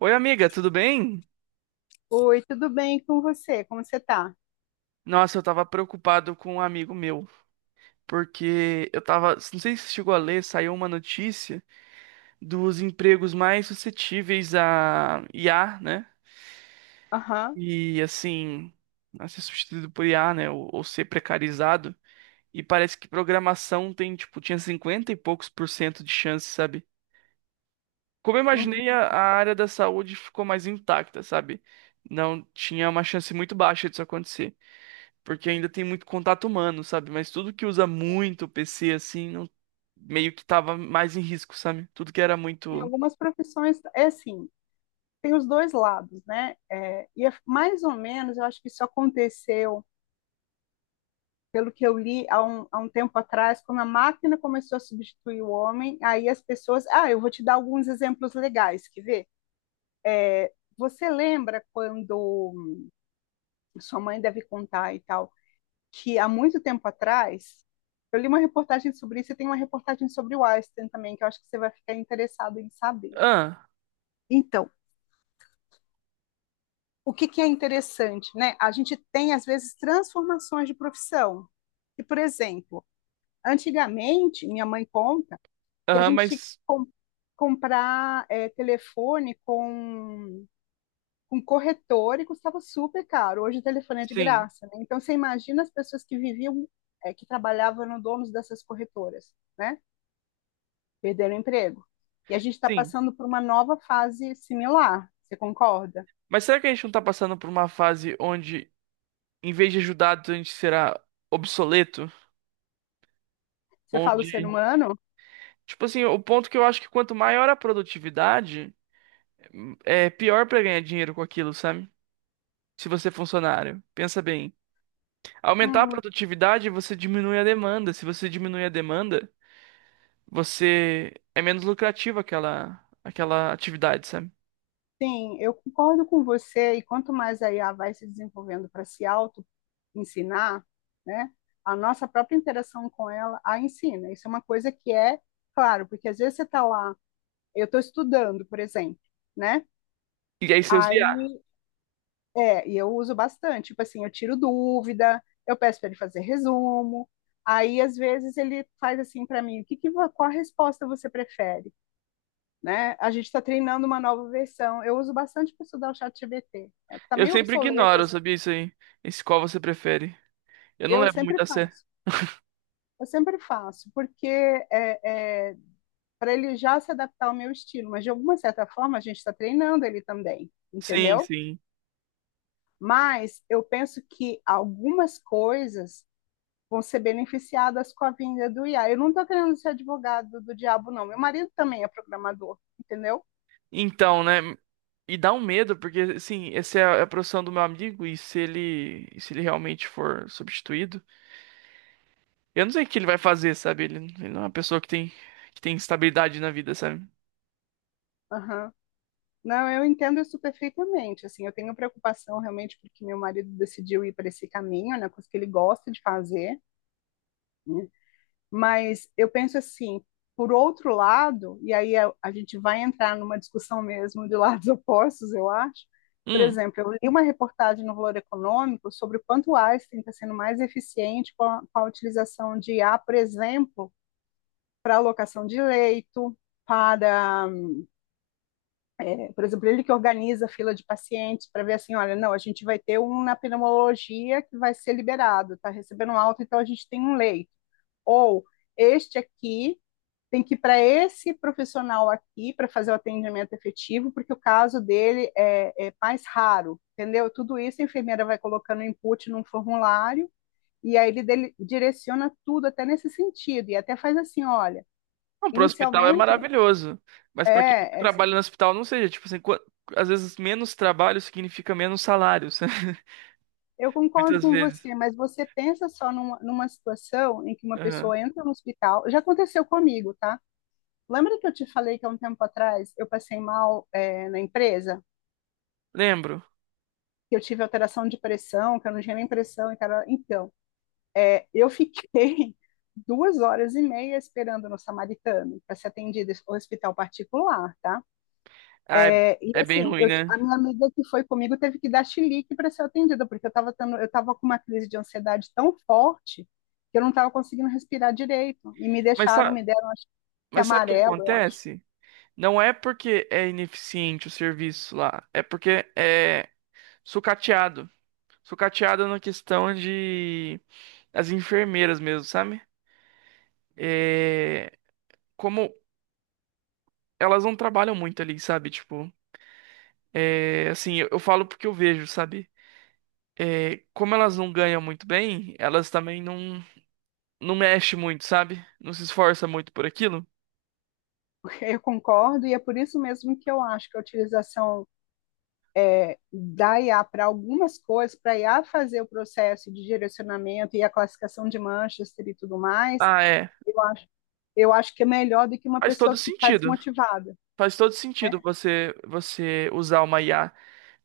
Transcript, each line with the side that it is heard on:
right: Oi, amiga, tudo bem?
left: Oi, tudo bem com você? Como você tá?
right: Nossa, eu tava preocupado com um amigo meu, porque eu tava, não sei se você chegou a ler, saiu uma notícia dos empregos mais suscetíveis a IA, né?
left: Aham.
right: E assim, a ser substituído por IA, né? Ou ser precarizado. E parece que programação tem, tipo, tinha 50 e poucos% de chance, sabe? Como eu
left: Uhum.
right: imaginei, a área da saúde ficou mais intacta, sabe? Não tinha uma chance muito baixa disso acontecer. Porque ainda tem muito contato humano, sabe? Mas tudo que usa muito o PC assim, meio que tava mais em risco, sabe? Tudo que era
left: Em
right: muito.
left: algumas profissões é assim, tem os dois lados, né? É, e é mais ou menos, eu acho que isso aconteceu, pelo que eu li há um tempo atrás, quando a máquina começou a substituir o homem, aí as pessoas. Ah, eu vou te dar alguns exemplos legais, que ver. Você lembra quando sua mãe deve contar e tal? Que há muito tempo atrás, eu li uma reportagem sobre isso e tem uma reportagem sobre o Einstein também, que eu acho que você vai ficar interessado em saber.
right: Ah,
left: Então, o que que é interessante, né? A gente tem, às vezes, transformações de profissão. E, por exemplo, antigamente, minha mãe conta que a
right: aham,
left: gente tinha que
right: mas
left: comprar telefone com corretor e custava super caro. Hoje o telefone é de
right: sim,
left: graça, né? Então, você imagina as pessoas que viviam, que trabalhavam no donos dessas corretoras, né? Perderam o emprego. E a gente está
right: sim.
left: passando por uma nova fase similar, você concorda?
right: Mas será que a gente não tá passando por uma fase onde, em vez de ajudado, a gente será obsoleto?
left: Você fala o
right: Onde,
left: ser humano?
right: tipo assim, o ponto que eu acho que quanto maior a produtividade, é pior pra ganhar dinheiro com aquilo, sabe? Se você é funcionário, pensa bem. Aumentar a
left: Hum,
right: produtividade, você diminui a demanda. Se você diminui a demanda, você é menos lucrativa aquela atividade, sabe?
left: sim, eu concordo com você, e quanto mais a IA vai se desenvolvendo para se auto-ensinar, né, a nossa própria interação com ela a ensina. Isso é uma coisa que é, claro, porque às vezes você está lá, eu estou estudando, por exemplo, né?
right: E aí você usa IA.
left: Aí É, e eu uso bastante. Tipo assim, eu tiro dúvida, eu peço para ele fazer resumo. Aí, às vezes, ele faz assim para mim: o que que, qual a resposta você prefere? Né? A gente está treinando uma nova versão. Eu uso bastante para estudar o chat GPT. Está
right: Eu
left: meio
right: sempre
left: obsoleto,
right: ignoro,
left: assim.
right: sabia isso aí? Esse qual você prefere. Eu não
left: Eu
right: levo
left: sempre
right: muito a sério.
left: faço. Eu sempre faço, porque para ele já se adaptar ao meu estilo. Mas, de alguma certa forma, a gente está treinando ele também,
right: Sim,
left: entendeu?
right: sim.
left: Mas eu penso que algumas coisas vão ser beneficiadas com a vinda do IA. Eu não estou querendo ser advogado do diabo, não. Meu marido também é programador, entendeu?
right: Então, né? E dá um medo, porque, assim, essa é a profissão do meu amigo, e se ele realmente for substituído, eu não sei o que ele vai fazer, sabe? Ele não é uma pessoa que tem estabilidade na vida, sabe?
left: Aham. Não, eu entendo isso perfeitamente. Assim, eu tenho preocupação realmente porque meu marido decidiu ir para esse caminho, né, coisa que ele gosta de fazer. Mas eu penso assim, por outro lado, e aí a gente vai entrar numa discussão mesmo de lados opostos, eu acho. Por
right: Hum.
left: exemplo, eu li uma reportagem no Valor Econômico sobre o quanto o Einstein está sendo mais eficiente com a utilização de I A, por exemplo, para alocação de leito, para, por exemplo, ele que organiza a fila de pacientes para ver assim, olha, não, a gente vai ter um na pneumologia que vai ser liberado, está recebendo alta, então a gente tem um leito. Ou este aqui tem que ir para esse profissional aqui para fazer o atendimento efetivo, porque o caso dele é, mais raro, entendeu? Tudo isso a enfermeira vai colocando input num formulário e aí ele dele, direciona tudo até nesse sentido e até faz assim, olha,
right: Não, pro hospital é
left: inicialmente
right: maravilhoso. Mas pra quem
left: é assim,
right: trabalha no hospital, não seja, tipo assim, às vezes menos trabalho significa menos salário, sabe?
left: eu concordo
right: Muitas
left: com
right: vezes.
left: você, mas você pensa só numa situação em que uma
right: Aham.
left: pessoa entra no hospital, já aconteceu comigo, tá? Lembra que eu te falei que há um tempo atrás eu passei mal na empresa?
right: Lembro.
left: Que eu tive alteração de pressão, que eu não tinha nem pressão, e cara, então, eu fiquei duas horas e meia esperando no Samaritano para ser atendida no hospital particular, tá?
right: Ah, é,
left: É, e
right: é bem
left: assim,
right: ruim,
left: eu,
right: né?
left: a minha amiga que foi comigo teve que dar chilique para ser atendida, porque eu tava com uma crise de ansiedade tão forte que eu não estava conseguindo respirar direito. E
right: Mas sabe,
left: me deram, acho que
right: mas sabe o que
left: amarelo, eu acho.
right: acontece? Não é porque é ineficiente o serviço lá, é porque é sucateado. Sucateado na questão de as enfermeiras mesmo, sabe? É, como elas não trabalham muito ali, sabe? Tipo. É, assim, eu falo porque eu vejo, sabe? É, como elas não ganham muito bem, elas também não, não mexem muito, sabe? Não se esforça muito por aquilo.
left: Eu concordo, e é por isso mesmo que eu acho que a utilização da IA para algumas coisas, para a IA fazer o processo de direcionamento e a classificação de manchas e tudo mais,
right: Ah, é.
left: eu acho, eu acho que é melhor do que uma
right: Faz
left: pessoa
right: todo
left: que está
right: sentido.
left: desmotivada.
right: Faz todo
left: Né?
right: sentido você usar uma IA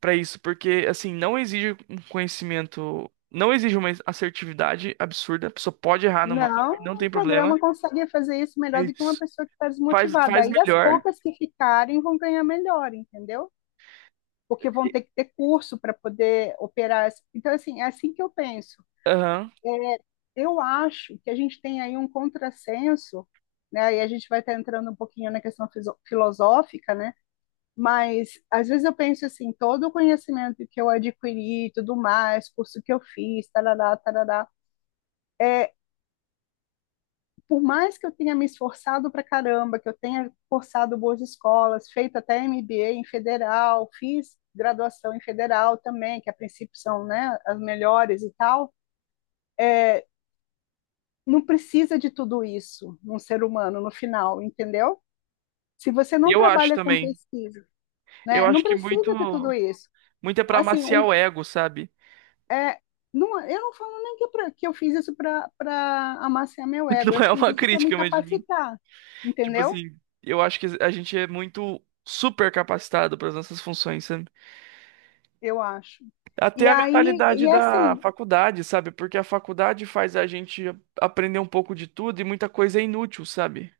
right: pra isso, porque assim, não exige um conhecimento, não exige uma assertividade absurda. A pessoa pode errar no
left: Não,
right: Manchester, não
left: o
right: tem
left: programa
right: problema.
left: consegue fazer isso
right: É
left: melhor do que uma
right: isso.
left: pessoa que está
right: Faz
left: desmotivada. Aí as
right: melhor.
left: poucas que ficarem vão ganhar melhor, entendeu? Porque vão ter que ter curso para poder operar. Então, assim, é assim que eu penso.
right: Aham.
left: é, eu acho que a gente tem aí um contrassenso, né? E a gente vai estar entrando um pouquinho na questão filosófica, né? Mas às vezes eu penso assim, todo o conhecimento que eu adquiri, e tudo mais, curso que eu fiz, tarará, tarará, é, por mais que eu tenha me esforçado pra caramba, que eu tenha cursado boas escolas, feito até MBA em federal, fiz graduação em federal também, que a princípio são, né, as melhores e tal, não precisa de tudo isso num ser humano no final, entendeu? Se você não
right: Eu acho
left: trabalha com
right: também.
left: pesquisa,
right: Eu
left: né? Não
right: acho que muito
left: precisa de tudo isso.
right: muito é pra
left: Assim,
right: amaciar o ego, sabe?
left: é, não, eu não falo nem que, que eu fiz isso para amaciar meu ego, eu
right: Não é
left: fiz
right: uma
left: isso para me
right: crítica, mas tipo
left: capacitar,
right: tipo
left: entendeu?
right: assim, eu acho que a gente é muito super capacitado para as nossas funções, sabe?
left: Eu acho. E
right: Até a
left: aí,
right: mentalidade
left: e
right: da
left: assim,
right: faculdade, sabe? Porque a faculdade faz a gente aprender um pouco de tudo e muita coisa é inútil, sabe?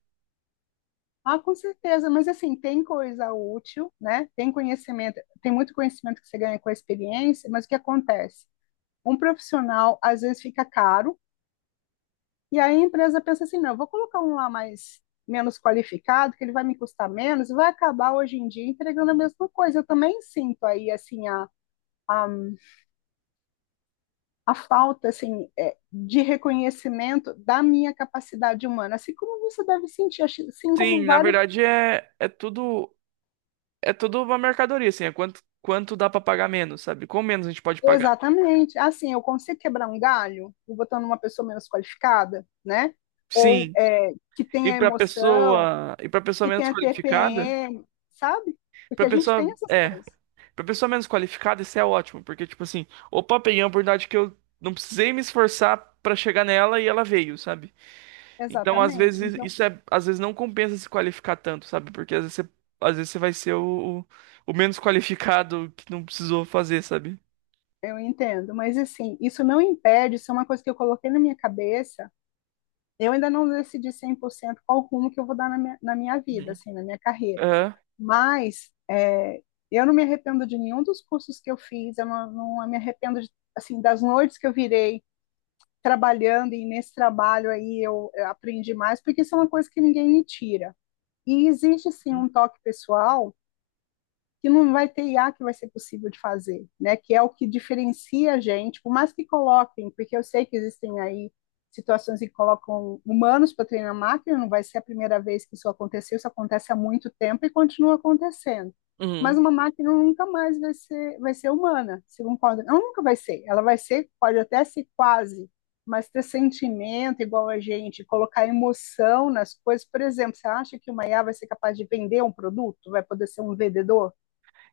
left: ah, com certeza, mas assim, tem coisa útil, né? Tem conhecimento, tem muito conhecimento que você ganha com a experiência, mas o que acontece? Um profissional às vezes fica caro. E aí a empresa pensa assim, não, eu vou colocar um lá mais menos qualificado, que ele vai me custar menos, e vai acabar hoje em dia entregando a mesma coisa. Eu também sinto aí assim a, a falta assim de reconhecimento da minha capacidade humana, assim como você deve sentir, assim como
right: Sim, na
left: vários.
right: verdade é tudo uma mercadoria, assim, é quanto dá para pagar menos, sabe? Com menos a gente pode pagar.
left: Exatamente, assim eu consigo quebrar um galho botando uma pessoa menos qualificada, né? Ou
right: Sim.
left: que
right: E
left: tenha
right: para
left: emoção,
right: pessoa, e para pessoa
left: que
right: menos
left: tenha
right: qualificada,
left: TPM, sabe? Porque
right: para
left: a gente tem
right: pessoa,
left: essas
right: é
left: coisas.
right: pra pessoa menos qualificada, isso é ótimo, porque, tipo assim, opa, peguei uma oportunidade que eu não precisei me esforçar pra chegar nela e ela veio, sabe? Então, às
left: Exatamente.
right: vezes,
left: Então,
right: isso é, às vezes não compensa se qualificar tanto, sabe? Porque às vezes você vai ser o menos qualificado que não precisou fazer, sabe?
left: eu entendo, mas assim, isso não impede, isso é uma coisa que eu coloquei na minha cabeça. Eu ainda não decidi 100% qual rumo que eu vou dar na minha vida,
right: Uhum.
left: assim, na minha carreira.
right: É.
left: Mas eu não me arrependo de nenhum dos cursos que eu fiz, eu não me arrependo de, assim, das noites que eu virei trabalhando, e nesse trabalho aí eu aprendi mais, porque isso é uma coisa que ninguém me tira. E existe, sim,
right: Uhum.
left: um toque pessoal que não vai ter IA que vai ser possível de fazer, né? Que é o que diferencia a gente, por mais que coloquem, porque eu sei que existem aí situações em que colocam humanos para treinar máquina, não vai ser a primeira vez que isso aconteceu, isso acontece há muito tempo e continua acontecendo. Mas
right: Uhum.
left: uma máquina nunca mais vai ser humana, segundo pode, ela nunca vai ser, ela vai ser, pode até ser quase, mas ter sentimento igual a gente, colocar emoção nas coisas, por exemplo, você acha que uma IA vai ser capaz de vender um produto, vai poder ser um vendedor?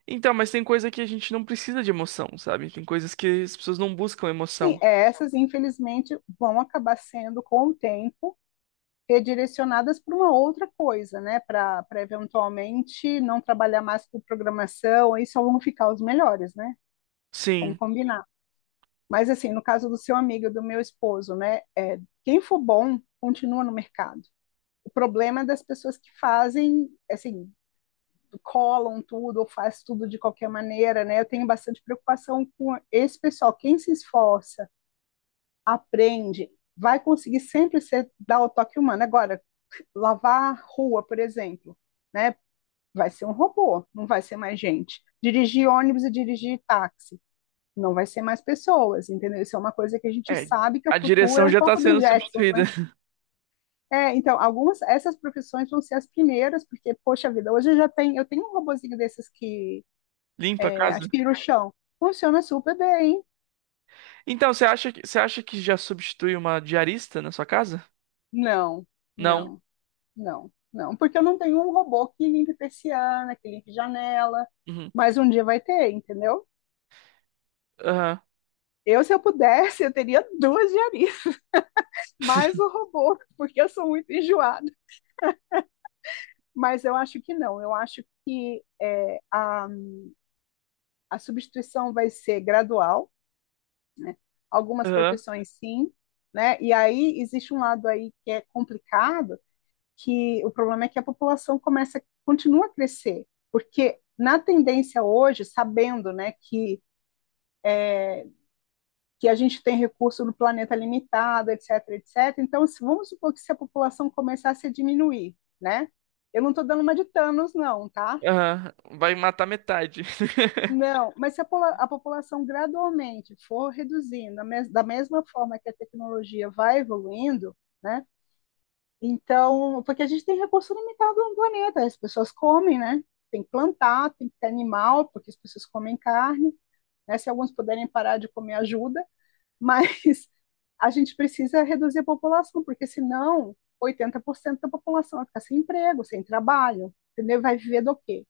right: Então, mas tem coisa que a gente não precisa de emoção, sabe? Tem coisas que as pessoas não buscam
left: Sim,
right: emoção.
left: essas, infelizmente, vão acabar sendo, com o tempo, redirecionadas para uma outra coisa, né? Para eventualmente não trabalhar mais com programação, aí só vão ficar os melhores, né? Vamos
right: Sim,
left: combinar. Mas, assim, no caso do seu amigo, e do meu esposo, né? Quem for bom, continua no mercado. O problema é das pessoas que fazem, assim, colam tudo ou faz tudo de qualquer maneira, né? Eu tenho bastante preocupação com esse pessoal. Quem se esforça aprende, vai conseguir sempre ser, dar o toque humano. Agora, lavar rua, por exemplo, né? Vai ser um robô, não vai ser mais gente. Dirigir ônibus e dirigir táxi, não vai ser mais pessoas, entendeu? Isso é uma coisa que a gente
right: é.
left: sabe que o
right: A
left: futuro é
right: direção
left: um
right: já tá
left: pouco dos
right: sendo
left: Jetsons,
right: substituída.
left: né? É, então, algumas, essas profissões vão ser as primeiras, porque, poxa vida, hoje eu já tenho, eu tenho um robozinho desses que
right: Limpa a casa.
left: aspira o chão. Funciona super bem. Hein?
right: Então, você acha que já substitui uma diarista na sua casa?
left: Não,
right: Não.
left: não. Não, não, porque eu não tenho um robô que limpe persiana, que limpe janela,
right: Uhum.
left: mas um dia vai ter, entendeu?
right: Aham.
left: Se eu pudesse, eu teria duas diaristas, mais o robô, porque eu sou muito enjoada. Mas eu acho que não, eu acho que a substituição vai ser gradual, né? Algumas
right: Aham.
left: profissões sim, né? E aí existe um lado aí que é complicado, que o problema é que a população continua a crescer, porque na tendência hoje, sabendo, né, que a gente tem recurso no planeta limitado, etc, etc. Então, se, vamos supor que se a população começasse a diminuir, né? Eu não estou dando uma de Thanos, não, tá?
right: Aham. Vai matar metade.
left: Não, mas se a população gradualmente for reduzindo, mes da mesma forma que a tecnologia vai evoluindo, né? Então, porque a gente tem recurso limitado no planeta, as pessoas comem, né? Tem que plantar, tem que ter animal, porque as pessoas comem carne, né? Se alguns puderem parar de comer, ajuda, mas a gente precisa reduzir a população, porque senão 80% da população vai ficar sem emprego, sem trabalho, entendeu? Vai viver do quê?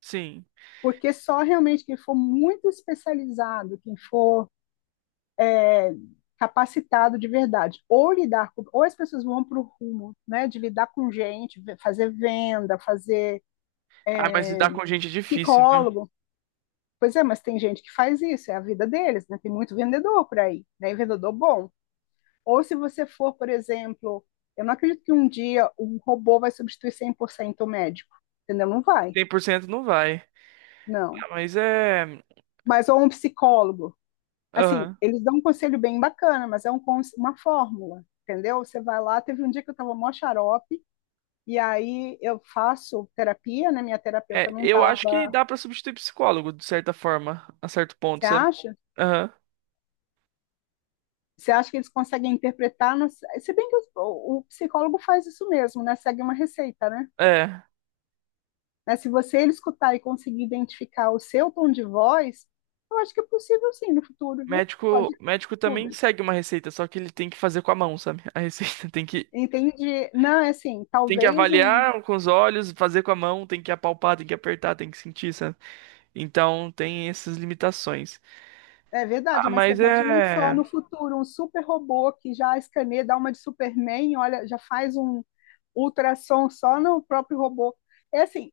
right: Sim.
left: Porque só realmente quem for muito especializado, quem for é, capacitado de verdade, ou lidar com, ou as pessoas vão para o rumo, né, de lidar com gente, fazer venda, fazer
right: Ah, mas lidar com gente é difícil, viu?
left: psicólogo. Pois é, mas tem gente que faz isso, é a vida deles, né? Tem muito vendedor por aí, né? E vendedor bom. Ou se você for, por exemplo, eu não acredito que um dia um robô vai substituir 100% o médico, entendeu? Não vai,
right: 100% não vai.
left: não.
right: Ah, mas é.
left: Mas ou um psicólogo. Assim,
right: Aham.
left: eles dão um conselho bem bacana, mas é um, uma fórmula, entendeu? Você vai lá, teve um dia que eu estava mó xarope, e aí eu faço terapia, né? Minha terapeuta
right: É,
left: não
right: eu acho que
left: estava.
right: dá pra substituir psicólogo, de certa forma, a certo ponto,
left: Você
right: sabe?
left: acha?
right: Aham.
left: Você acha que eles conseguem interpretar? Não sei. Se bem que o psicólogo faz isso mesmo, né? Segue uma receita, né?
right: É.
left: Né? Se você ele escutar e conseguir identificar o seu tom de voz, eu acho que é possível sim no futuro, viu? Pode
right: Médico também
left: tudo.
right: segue uma receita, só que ele tem que fazer com a mão, sabe? A receita tem que
left: Entende? Não, é assim,
right: tem que
left: talvez um.
right: avaliar com os olhos, fazer com a mão, tem que apalpar, tem que apertar, tem que sentir, sabe? Então tem essas limitações.
left: É verdade,
right: Ah,
left: mas você
right: mas
left: imagina só
right: é.
left: no futuro um super robô que já escaneia, dá uma de Superman, olha, já faz um ultrassom só no próprio robô. É assim,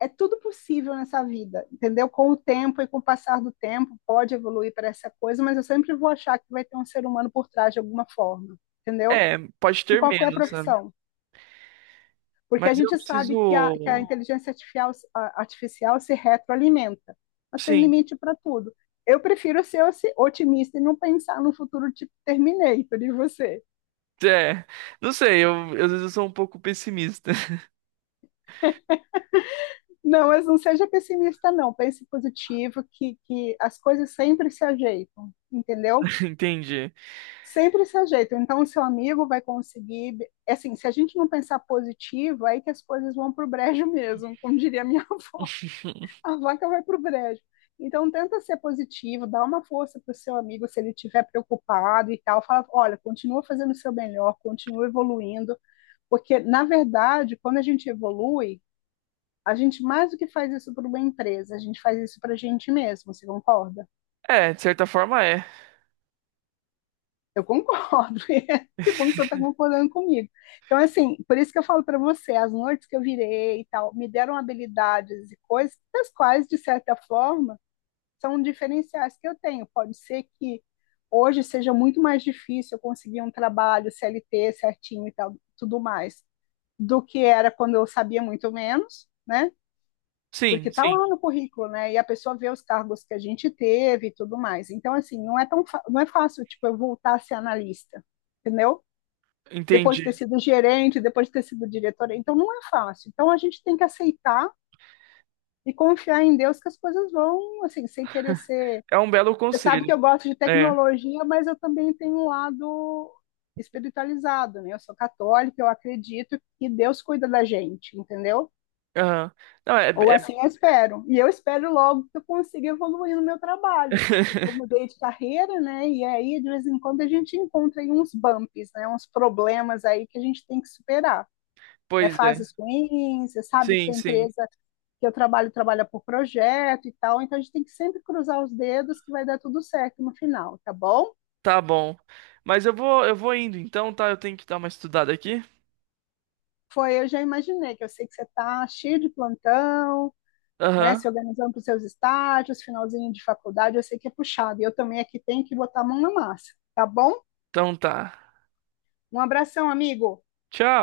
left: é tudo possível nessa vida, entendeu? Com o tempo e com o passar do tempo, pode evoluir para essa coisa, mas eu sempre vou achar que vai ter um ser humano por trás de alguma forma, entendeu?
right: É, pode
left: De
right: ter
left: qualquer
right: menos, sabe?
left: profissão, porque
right: Mas
left: a
right: eu
left: gente sabe que que a
right: preciso.
left: inteligência artificial, artificial se retroalimenta, mas tem
right: Sim.
left: limite para tudo. Eu prefiro ser otimista e não pensar no futuro tipo Terminator e você.
right: É. Não sei, eu, às vezes eu sou um pouco pessimista.
left: Não, mas não seja pessimista, não. Pense positivo, que as coisas sempre se ajeitam, entendeu?
right: Entendi.
left: Sempre se ajeitam. Então, o seu amigo vai conseguir. Assim, se a gente não pensar positivo, é aí que as coisas vão para o brejo mesmo, como diria minha a vaca vai para o brejo. Então, tenta ser positivo, dá uma força para o seu amigo se ele estiver preocupado e tal. Fala, olha, continua fazendo o seu melhor, continua evoluindo, porque, na verdade, quando a gente evolui, a gente mais do que faz isso para uma empresa, a gente faz isso para a gente mesmo, você concorda?
right: É, de certa forma é.
left: Eu concordo. Que bom que você está concordando comigo. Então, assim, por isso que eu falo para você, as noites que eu virei e tal, me deram habilidades e coisas das quais, de certa forma, são diferenciais que eu tenho. Pode ser que hoje seja muito mais difícil eu conseguir um trabalho CLT certinho e tal, tudo mais, do que era quando eu sabia muito menos, né? Porque
right: Sim,
left: tá
right: sim.
left: lá no currículo, né? E a pessoa vê os cargos que a gente teve e tudo mais. Então, assim, não é fácil, tipo, eu voltar a ser analista, entendeu? Depois
right: Entendi.
left: de ter sido gerente, depois de ter sido diretora. Então, não é fácil. Então, a gente tem que aceitar e confiar em Deus que as coisas vão, assim, sem querer ser.
right: É um belo
left: Você sabe
right: conselho.
left: que eu gosto de
right: É.
left: tecnologia, mas eu também tenho um lado espiritualizado, né? Eu sou católica, eu acredito que Deus cuida da gente, entendeu?
right: Aham. Não, é.
left: Ou
right: É-
left: assim eu espero. E eu espero logo que eu consiga evoluir no meu trabalho, porque eu mudei de carreira, né? E aí, de vez em quando, a gente encontra aí uns bumps, né? Uns problemas aí que a gente tem que superar. Né?
right: Pois é.
left: Fases ruins, você sabe que
right: Sim,
left: a
right: sim.
left: empresa que eu trabalho trabalha por projeto e tal, então a gente tem que sempre cruzar os dedos que vai dar tudo certo no final, tá bom?
right: Tá bom. Mas eu vou indo então, tá? Eu tenho que dar uma estudada aqui.
left: Foi, eu já imaginei, que eu sei que você está cheio de plantão, né,
right: Aham.
left: se organizando para os seus estágios, finalzinho de faculdade, eu sei que é puxado. E eu também aqui tenho que botar a mão na massa, tá bom?
right: Então tá.
left: Um abração, amigo.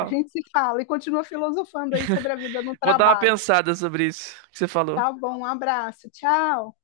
left: A gente se fala e continua filosofando aí sobre a vida no
right: Vou dar uma
left: trabalho.
right: pensada sobre isso que você falou.
left: Tá bom, um abraço. Tchau.